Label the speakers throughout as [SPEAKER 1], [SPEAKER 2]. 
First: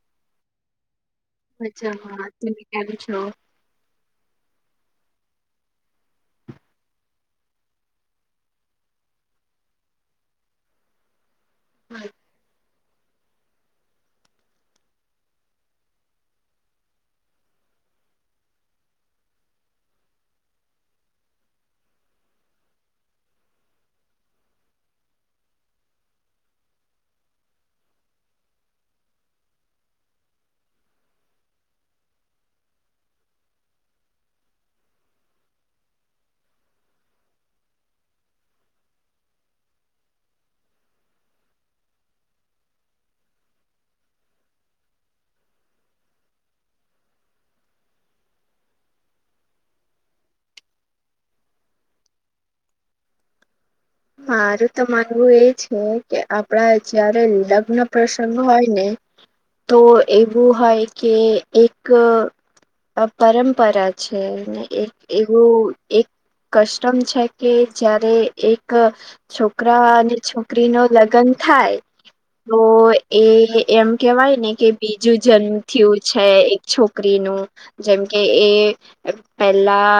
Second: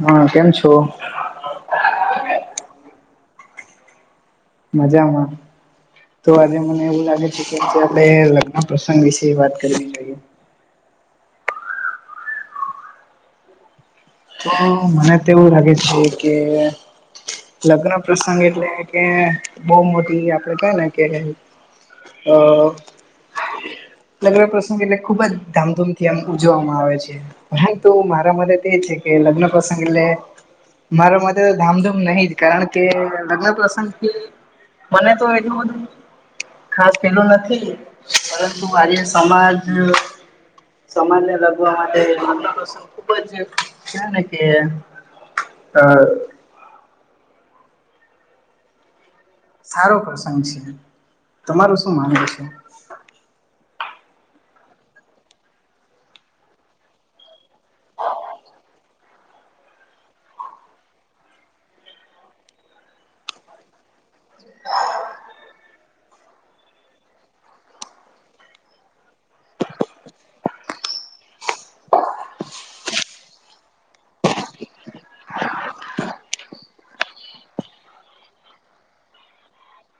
[SPEAKER 1] હા કેમ છો?
[SPEAKER 2] અચ્છા હા તમે કેમ છો?
[SPEAKER 1] મજામાં તો આજે મને એવું લાગે છે કે આપણે લગ્ન પ્રસંગ વિશે વાત કરવી જોઈએ.
[SPEAKER 2] હા
[SPEAKER 1] તો મને તો એવું લાગે છે કે લગ્ન પ્રસંગ એટલે કે બહુ મોટી આપડે કય ને કે હ લગન પ્રસંગ એટલે ખુબ જ ધામધૂમ થી આમ ઉજવામાં આવે છે. પરંતુ મારા મદદ એ છે કે લગ્ન પ્રસંગ એટલે મારા માટે તો ધામધૂમ નહી જ કારણ કે લગ્ન પ્રસંગ એ મને તો એટલુ બધું ખાસ પેલું નથી પરંતુ આજે સમાજ સમાજને લગવા માટે ખુબ જ છે ને કે અ સારો પ્રસંગ છે, તમાર શું માનવું છે?
[SPEAKER 2] મારું તો માનવું એ છે કે આપડા જયારે લગ્ન પ્રસંગ હોય ને તો એવું હોય કે એક પરંપરા છે, એક એવું એક કસ્ટમ છે, કે જ્યારે એ ક છોકરા અને છોકરી નો લગન થાય તો એ એમ કેવાય ને કે બીજું જન્મ થયું છે. એ છોકરીનું જેમકે એ પેલા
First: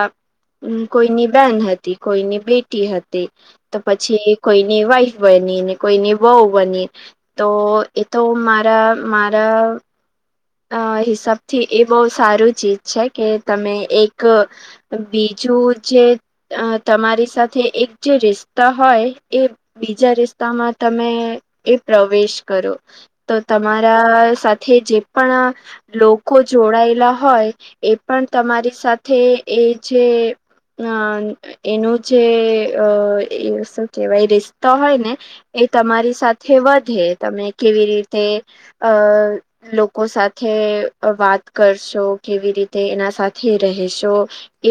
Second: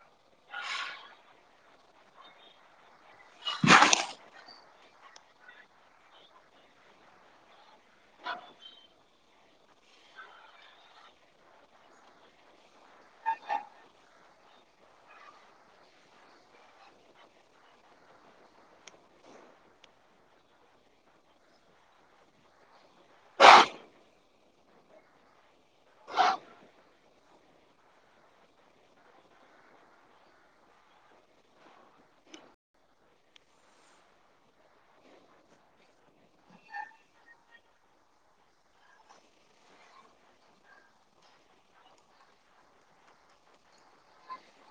[SPEAKER 2] હમ કોઈની બેન હતી કોઈની બેટી હતી તો પછી કોઈની વાઈફ બની ને કોઈની વઉ બની તો એ તો મારા મારા અ હિસાબથી એ બહુ સારું ચીજ છે કે તમે એક બીજું જે તમારી સાથે એક જે રિસતા હોય એ બીજા રિસ્તામાં તમે એ પ્રવેશ કરો તો તમારા સાથે જે પણ લોકો જોડાયેલા હોય એ પણ તમારી સાથે એ જે અ એનું જે અ એ શું કેહેવાય રિસ્તા હોય ને એ તમારી સાથે વધે તમે કેવી રીતે અ લો કો સાથે વાત કરશો કેવી રીતે એના સાથે રહેશો.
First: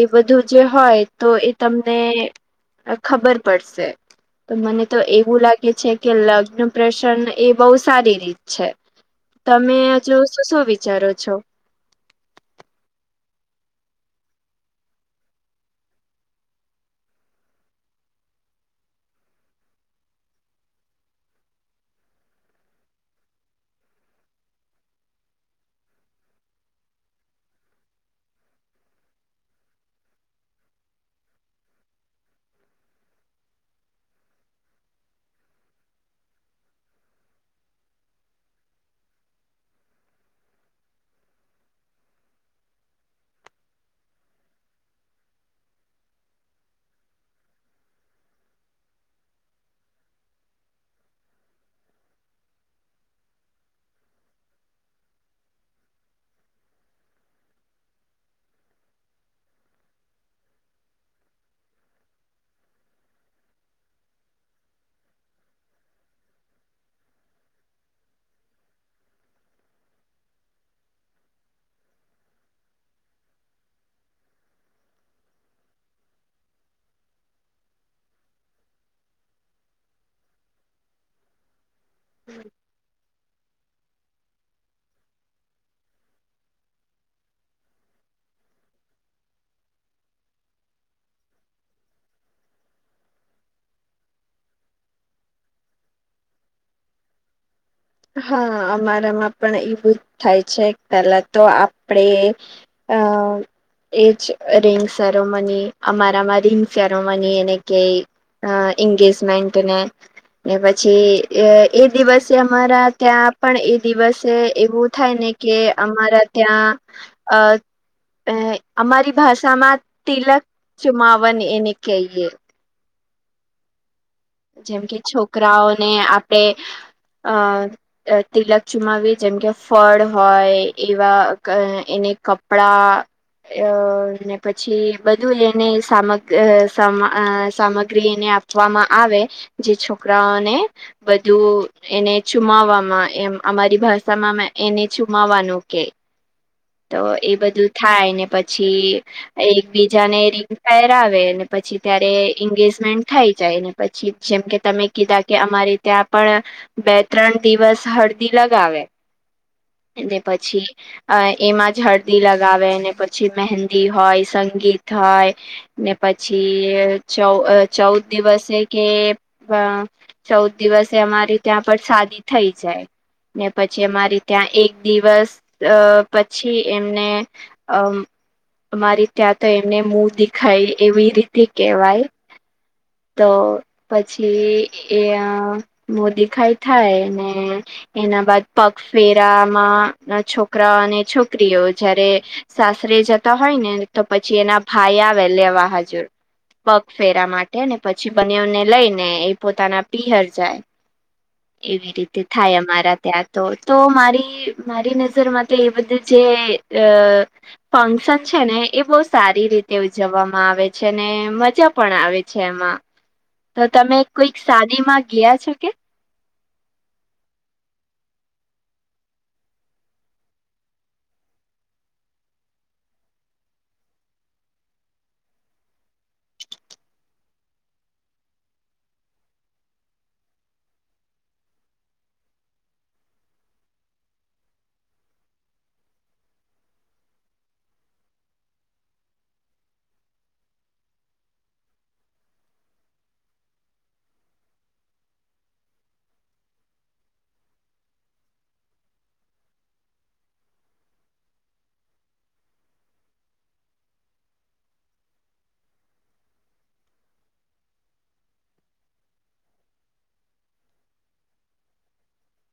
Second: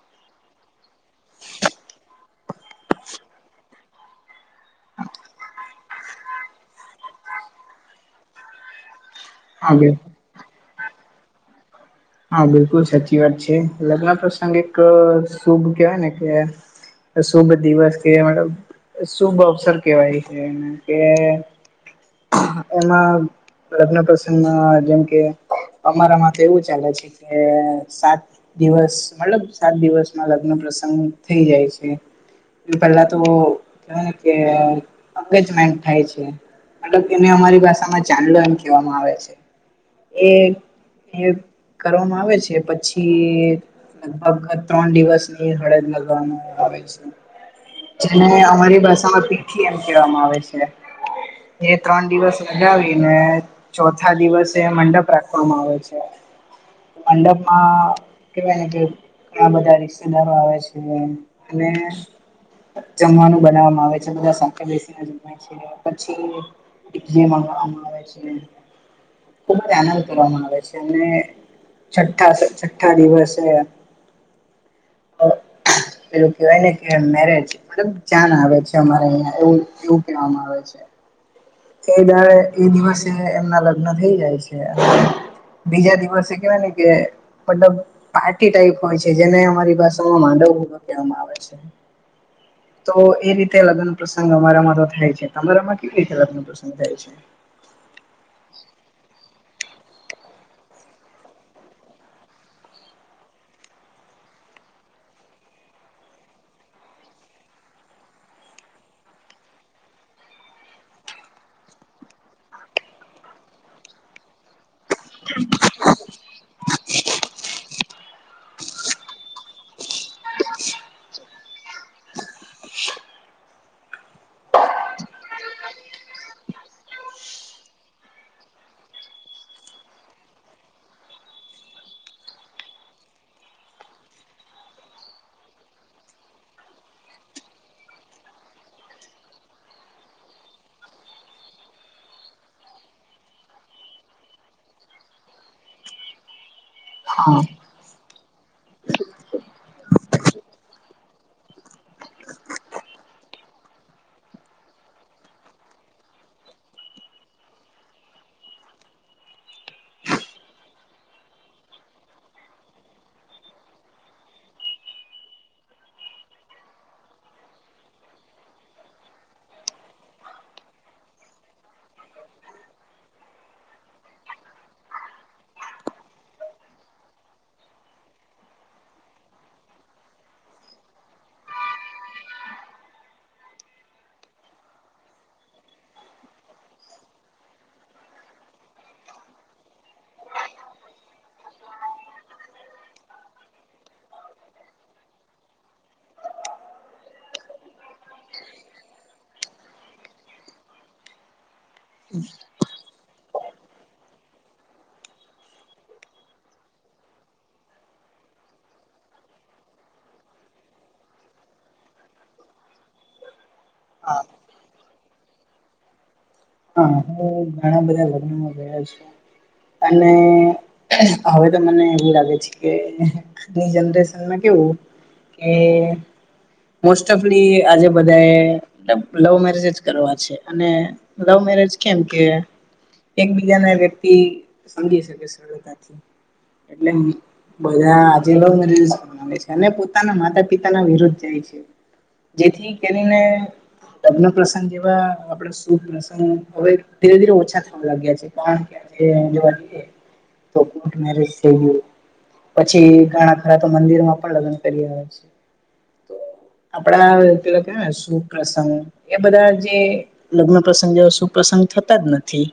[SPEAKER 2] એ બધું જે હોય તો એ તમને ખબર પડશે. તો મને તો એવું લાગે છે કે લગ્ન પ્રસંગ એ બહુ સારી રીત છે.
[SPEAKER 1] હા
[SPEAKER 2] તમે
[SPEAKER 1] બિલ
[SPEAKER 2] હજુ શું શું વિચારો છો?
[SPEAKER 1] હા બિલકુલ સાચી વાત છે લગ્ન પ્રસંગ એક શુભ કેહેવાય ને કે શુભ દિવસ કે મતલબ શુભ અવસર કેવાય છે, એ કે એમા લગ્ન પ્રસંગ જેમ કે અમારા માટેથે એવુ ચાલે છે, કે સાત દિવસ મતલબ સાત દિવસમાં લગ્ન પ્રસંગ થઈ જાય છે. એ પેલા તો કેવાય કે અજમેન્ટ થાય છે. મતલ એને અમારી ભાષામાં ચલો એમ કહેવામાં આવે છે, એ કરવામાં આવે છે, પછી લગભગ ત્રણ દિવસની હળદ લગવાવામાં આવે છે. જેને અમારી ભાષામાં પીઠી એમ કહેવામાં આવે છે. એ ત્રણ દિવસ ઉગાવી ને ચોથા દિવસે એ મંડપ રાખવામાં આવે છે. મંડપમાં કેવાય કે આ બધા રિક્ષદારો આવે છે, અને જમવાનું બનાવામાં આવે છે, બધા શખ બેસીને જવા પછી જે આવે છે. ખુબ જ આનંદ કરવામાં આવે છે, અને છઠ્ઠા છઠ્ઠા દિવસ હ પેલું કેવાય ને કે મેરેજ મલબ જાન આવે છે, અમારે અહિયાં એવું એવું કેવામાં આવે છે. એ દ એ દિવસે એમના લગ્ન થઈ જાય છે, અને બીજા દિવસ શીખને ન મતલબ પાર્ટી ટાઈપ હોય છે, જેને અમારી ભાષામાં માંડવ કહેવામાં આવે છે. તો એ રીતે લગ્ન પ્રસંગ અમારામાં તો થાય છે, તમારામાં કેવી રીતે લગ્ન પ્ર પસંદ થાય છે.
[SPEAKER 2] હા અમારામાં પણ એવું જ થાય છે, પેલા તો આપડે અ એજ રિંગ સેરોમની અમારામાં રિંગ સેરોમની એને કય અ એંગેજમેન્ટને ને પછી એ દિવસે અમારા ત્યાં પણ એ દિવસે એવું થાય ને કે અમારા ત્યા [unintelligible] અ અમારી ભાષામાં તિલક ચુમાવન એને કહીએ જેમ કે છોકરાઓને આપડે અ તિલક ચુમાવી જેમ કે ફળ હોય એવા એને કપડા અ ને પછી બધું એને સામગ સા સા ટ્રિમને આપવામાં આવે જે છોકરાઓને બધું એને ચુમાવવામાં એમ અમારી ભાષામા એને ચુમાવવાનુ કે તો એ
[SPEAKER 1] હા.
[SPEAKER 2] બધું થાય ને પછી એકબીજાને રિંગ ફાયર આવે પછી, ત્યારે એંગેજમેન્ટ થઈ જાય ને પછી જેમ કે તમે કીધા કે અમારી ત્યા પણ બે ત્રણ દિવસ હળદી લગાવે અને પછી અ એમાં જ હળદી લગાવે અને પછી મહેંદી હોય સંગીત હોય. ને પછી ચૌ ચૌદ દિવસે કે ચૌદ દિવસે અમારી ત્યાં પણ શાદી થઈ જાય. ને પછી અમારી ત્યાં એક દિવસ અ પછી એમને અમ અમારી ત્યા તો એમને મ દેખાય એવી રીતે કેહેવાય તો પછી એ મોદી ખાઈ થાય ને એના બાદ પગફેરામાં છોકરા અને છોકરીઓ જયારે. સાસરે જતા હોય ને તો પછી એના ભાઈ આવે લેવા હાજુર પગફેરા માટે અને પછી બનેને લઈ ને એ પોતાના પીહર જાય. એવી રીતે થાય અમારા ત્યાં. તો તો મારી મારી નજરમાં એ બધી જે અ. ફંક્શન છે ને એ બહુ સારી રીતે ઉજવવામાં આવે છે ને મજા પણ આવે છે એમાં. તો તમે
[SPEAKER 1] હા
[SPEAKER 2] કોઈક શાદી માં ગયા છો કે.
[SPEAKER 1] હ હું ઘણા બધા લગ્નનો ગયા છું. અને હવે તો મને એમું લાગે છે કે. આજની જનરેશનમાં કેવું કે. મોસ્ટ ઓફલી આજે બધા એ લવ મેરેજ જ કરવા છે અને. લવ મેરેજ કેમ કે એકબીજા ના વ્યક્તિ સમજી શકે સરળતાથી એટલે. બધા આજે લવ મેરેજ અને પોતાના માતા પિતાના વિરુદ્ધ જાય છે. જેથી કરીને લગ્ન પ્રસંગ જેવા આપણે સુપ્રસંગ હવે ધીરે ધીરે ઓછા થવા લાગ્યા છે પણ કે જોવાઈએ. તો કોટ મેરેજ થઇએ. પછી ઘણા ખરા તો મંદિર માં પણ લગ્ન કરી આવે છે. તો આપડા પેલા કે સુપ્રસંગ એ બધા જે. લગ્ન પ્રસંગ જે શું પ્રસંગ થતા જ નથી.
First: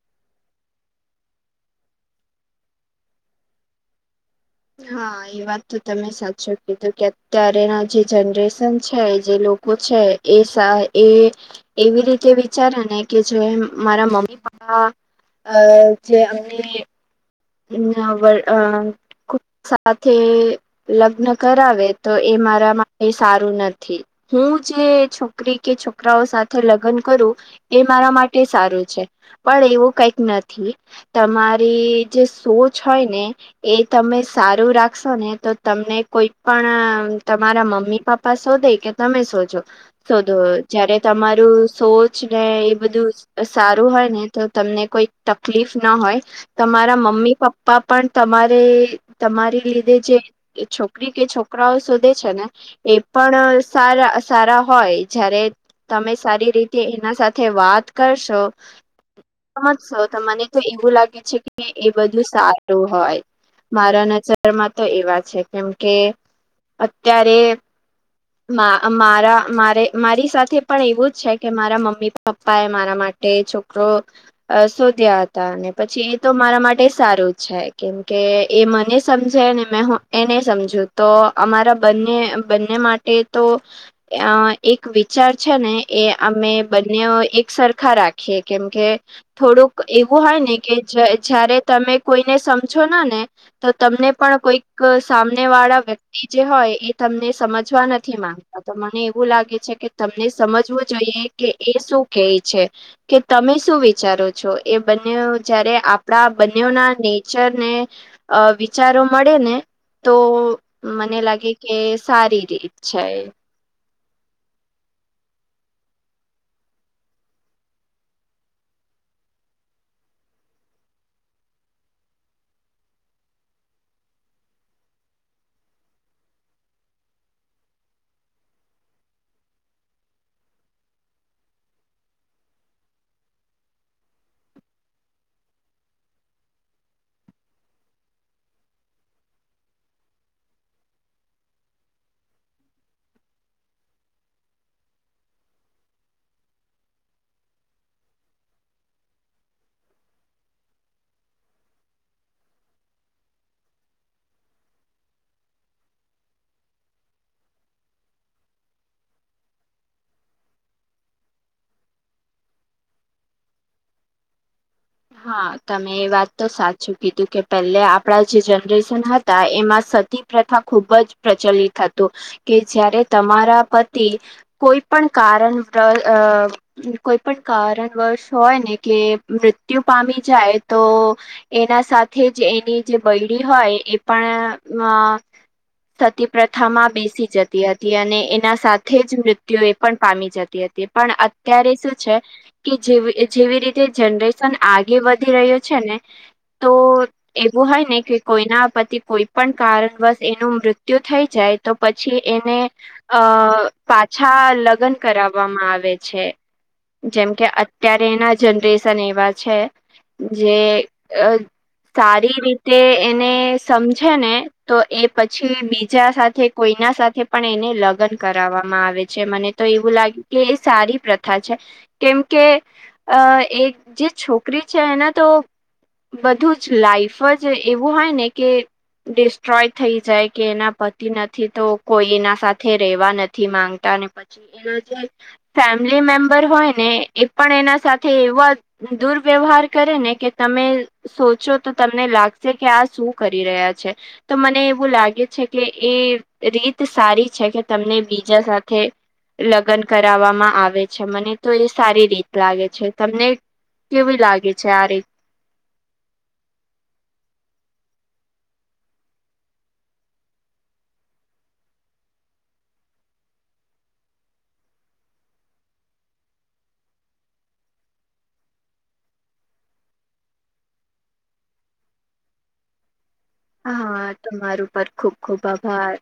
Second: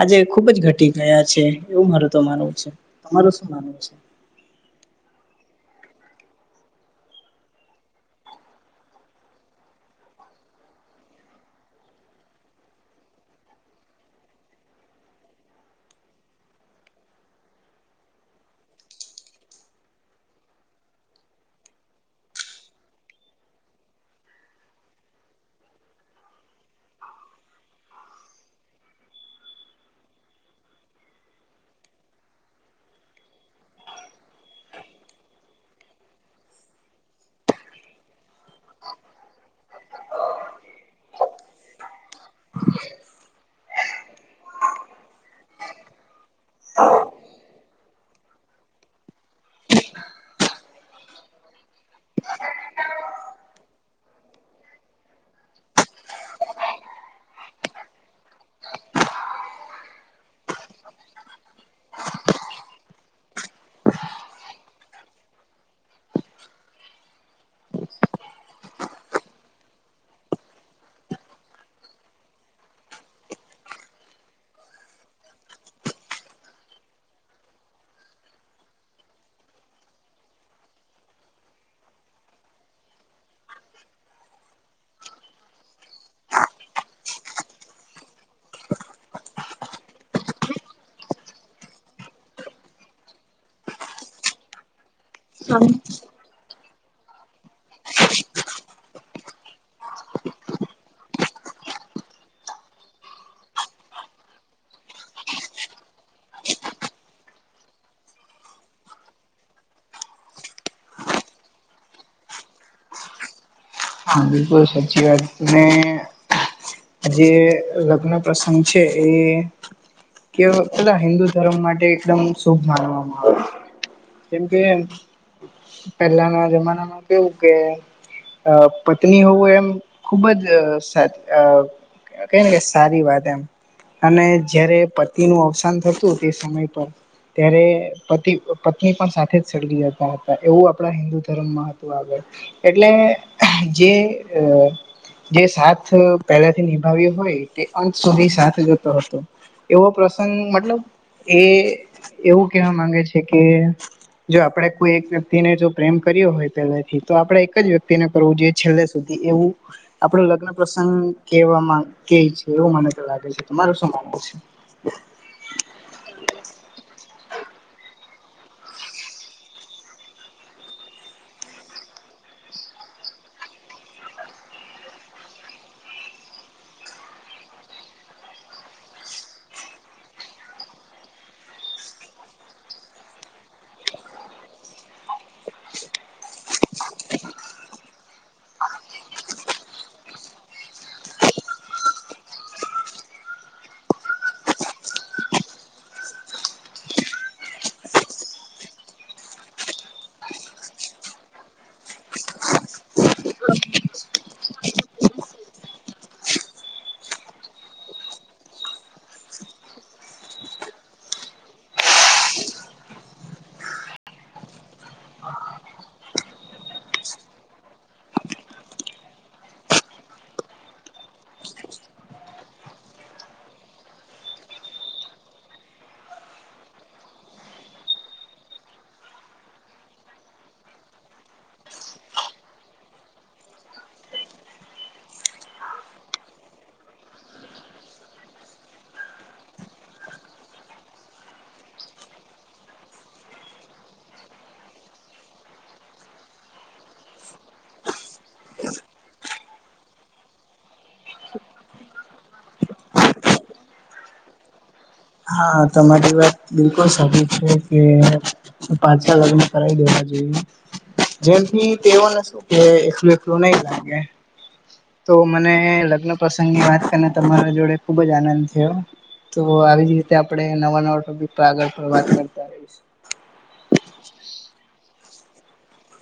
[SPEAKER 1] આજે ખુબ જ ઘટી ગયા છે એવું માર તો માનવું છે તમારું શું માનવું છે.
[SPEAKER 2] હા એ. એ વાત તો તમે સાચો કીધું કે અત્યારેના જે જનરેશન છે જે લોકો છે. એ સ એ એવી રીતે વિચારે ને કે જો મારા મમ્મી પપ્પા અ જે અમને. વ અ ખ સાથે [inaudible] લગ્ન કરાવે તો એ મારા માટે સારું નથી. હું જે છોકરી કે છોકરાઓ સાથે લગ્ન કરું એ મારા માટે સારું છે પણ એવું કઈક નથી તમારી જે સોચ હોય ને. એ તમે સારું રાખશો ને તો તમને કોઈ પણ તમારા મમ્મી પ પપ્પા શોધે કે તમે શોજો. શોધો જયારે તમારું સોચ ને એ બધું સારું હોય ને તો તમને કોઈ તકલીફ ના હોય તમારે તમારા મમ્મી પપ્પા પણ તમારે તમારી લીધે જે એ છોકરી કે છોકરાઓ શોધે છે ને એ પણ સારા સારા હોય જયારે તમે સારી રીતે એના સાથે વાત કરશો સમજશો તો મને તો એવું લાગે છે કે. કે એ બધું સારું હોય મારા નજરમાં તો એવા છે કેમ કે. અત્યારે મા મારા મારે મારી સાથે પણ એવું જ છે કે મારા મમ્મી પપ્પા એ મારા માટે ટે છોકરો. અ શોધ્યા હતા અને પછી એ તો મારા માટે સારું છે કેમ કે એ મને સમજે ને મેં હું એને સમજું તો અમારા બંને બંને માટે ટે તો. અ એક વિચાર છે ને એ અમે બંને એક સરખા રાખીએ કેમ કે થોડુંક એવું હોય ને કે જ જયારે તમે કોઈને સમજો ને ને. તો તમને પણ કોઈક સામને વાળા વ્યક્તિ જે હોય એ તમને સમજવા નથી. નથી માંગતા તો મને એવું લાગે છે કે તમને સમજવું જોઈએ કે એ શું કેય છે. કે તમે શું વિચારો છો એ બંનયો જયારે આપણા બંનયો નેચરને અ વિચારો મળે ને તો મને લાગે કે સારી રીત. છે.
[SPEAKER 1] હા બિલકુલ સાચી વાત અને જે લગ્ન પ્રસંગ છે એ કેવ બધા હિન્દુ ધર્મ માટે એકદમ શુભ માનવામાં આવે. કેમ કે પહેલાના જમાનામાં કેવું કે અ પત્ની હોવું એમ ખુબ સાચ અ અ કહી ને કે સારી વાત એમ. અને જયારે પતિનું અવસાન થતું તે સમય પર ત્યારે પતિ અ પત્ની પણ સાથે જ સળગી જતા હતા એવું આપણા હિન્દુ ધર્મમાં હ તુ આગળ એટલે જે અ જે સાથ પહેલાથી નિભાવ્યો હોય તે અંત સુધી સાથ જોતો હતો. એવો પ્રસંગ મતલબ એ એવું કહેવા માંગે છે કે જો આપડે કોઈ એક વ્યક્તિને જો પ્રેમ કર્યો હોય પેલેથી તો આપડે એક જ વ્યક્તિને કરવું જોઈએ છેલ્લે સુધી એવું આપડો લગ્ન પ્રસંગ કેવા માં કે છે એવું મને તો લાગે છે તમારૂ શું માનવું છે.
[SPEAKER 2] હા તમે એ વાત તો સાચું કીધું કે પહેલે આપણા જે જનરેશન હતા એમાં સતી પ્રથા ખૂબ જ પ્રચલિત હતું કે જ્યારે તમારા પતિ કોઈ પણ કારન તલ અ કોઈ પણ કારણવર્શ હોય ને કે મૃત્યુ પામી જાય તો એના સાથે જ એની જે બૈડી હોય એ પણ અ સતી પ્રથામાં બેસી જતી હતી અને એના સાથે જ મૃત્યુ એ પણ પામી જતી હતી. પણ અત્યારે શું છે કે જેવ એ જેવી રીતે જનરે શન આગે વધી રહ્યો છે ને તો એવું હોય ને કે કોઈના પતિ કોઈ પણ કારણવસ એનું મૃત્યુ થઈ જાય તો પછી એને અ પાછા લગન કરાવવામાં આવે છે. જેમ કે અત્યારેના જનરેશન એવા છે જે અ સારી રીતે એને સમજે ને તો એ પછી બીજા સાથે કોઈના સાથે પણ એને લગન કરાવવામાં આવે છે મને તો એવું લાગ્યું કે એ સારી પ્રથા છે કેમ કે અ એ જે છોકરી છે એને તો બધું જ લાઈફ જ એવું હોય ને કે ડિસ્ટ્રોય થઈ જાય કે એના પતિ નથી તો કોઈ એના સાથે રેવા નથી માંગ તા ને પછી એના જે ફેમિલી મેમ્બર હોય ને એ પણ એના સાથે એવા દુર વ્યવહાર કરે ને કે તમે સોચો તો તમને લાગશે કે આ શું કરી રહ્યા છે. તો મને એવું લાગે છે કે એ રીત સારી છે કે તમને બીજા સાથે લગ્ન કરાવવામાં આવે છે મને તો એ સારી રીત લાગે છે તમને કેવી લાગે છે આ રીત.
[SPEAKER 1] હા તમારી વાત બિલકુલ સારી છે કે પાછા લગન કરાવી દેવા જોઈએ. જેમથી તેવો ને શું કે એકલું એકલું નહી લાગે. તો મને લગ્ન પ્રસંગ ની વાત કરીને તમારા જોડે ખુબ જ આનંદ થ્યો. તો આવી જ રીતે આપણે નવા નવા ટોપિક પર આગળ પર વાત કરતા રહીશું.
[SPEAKER 2] હા તમારું પર ખુબ ખુબ આભાર.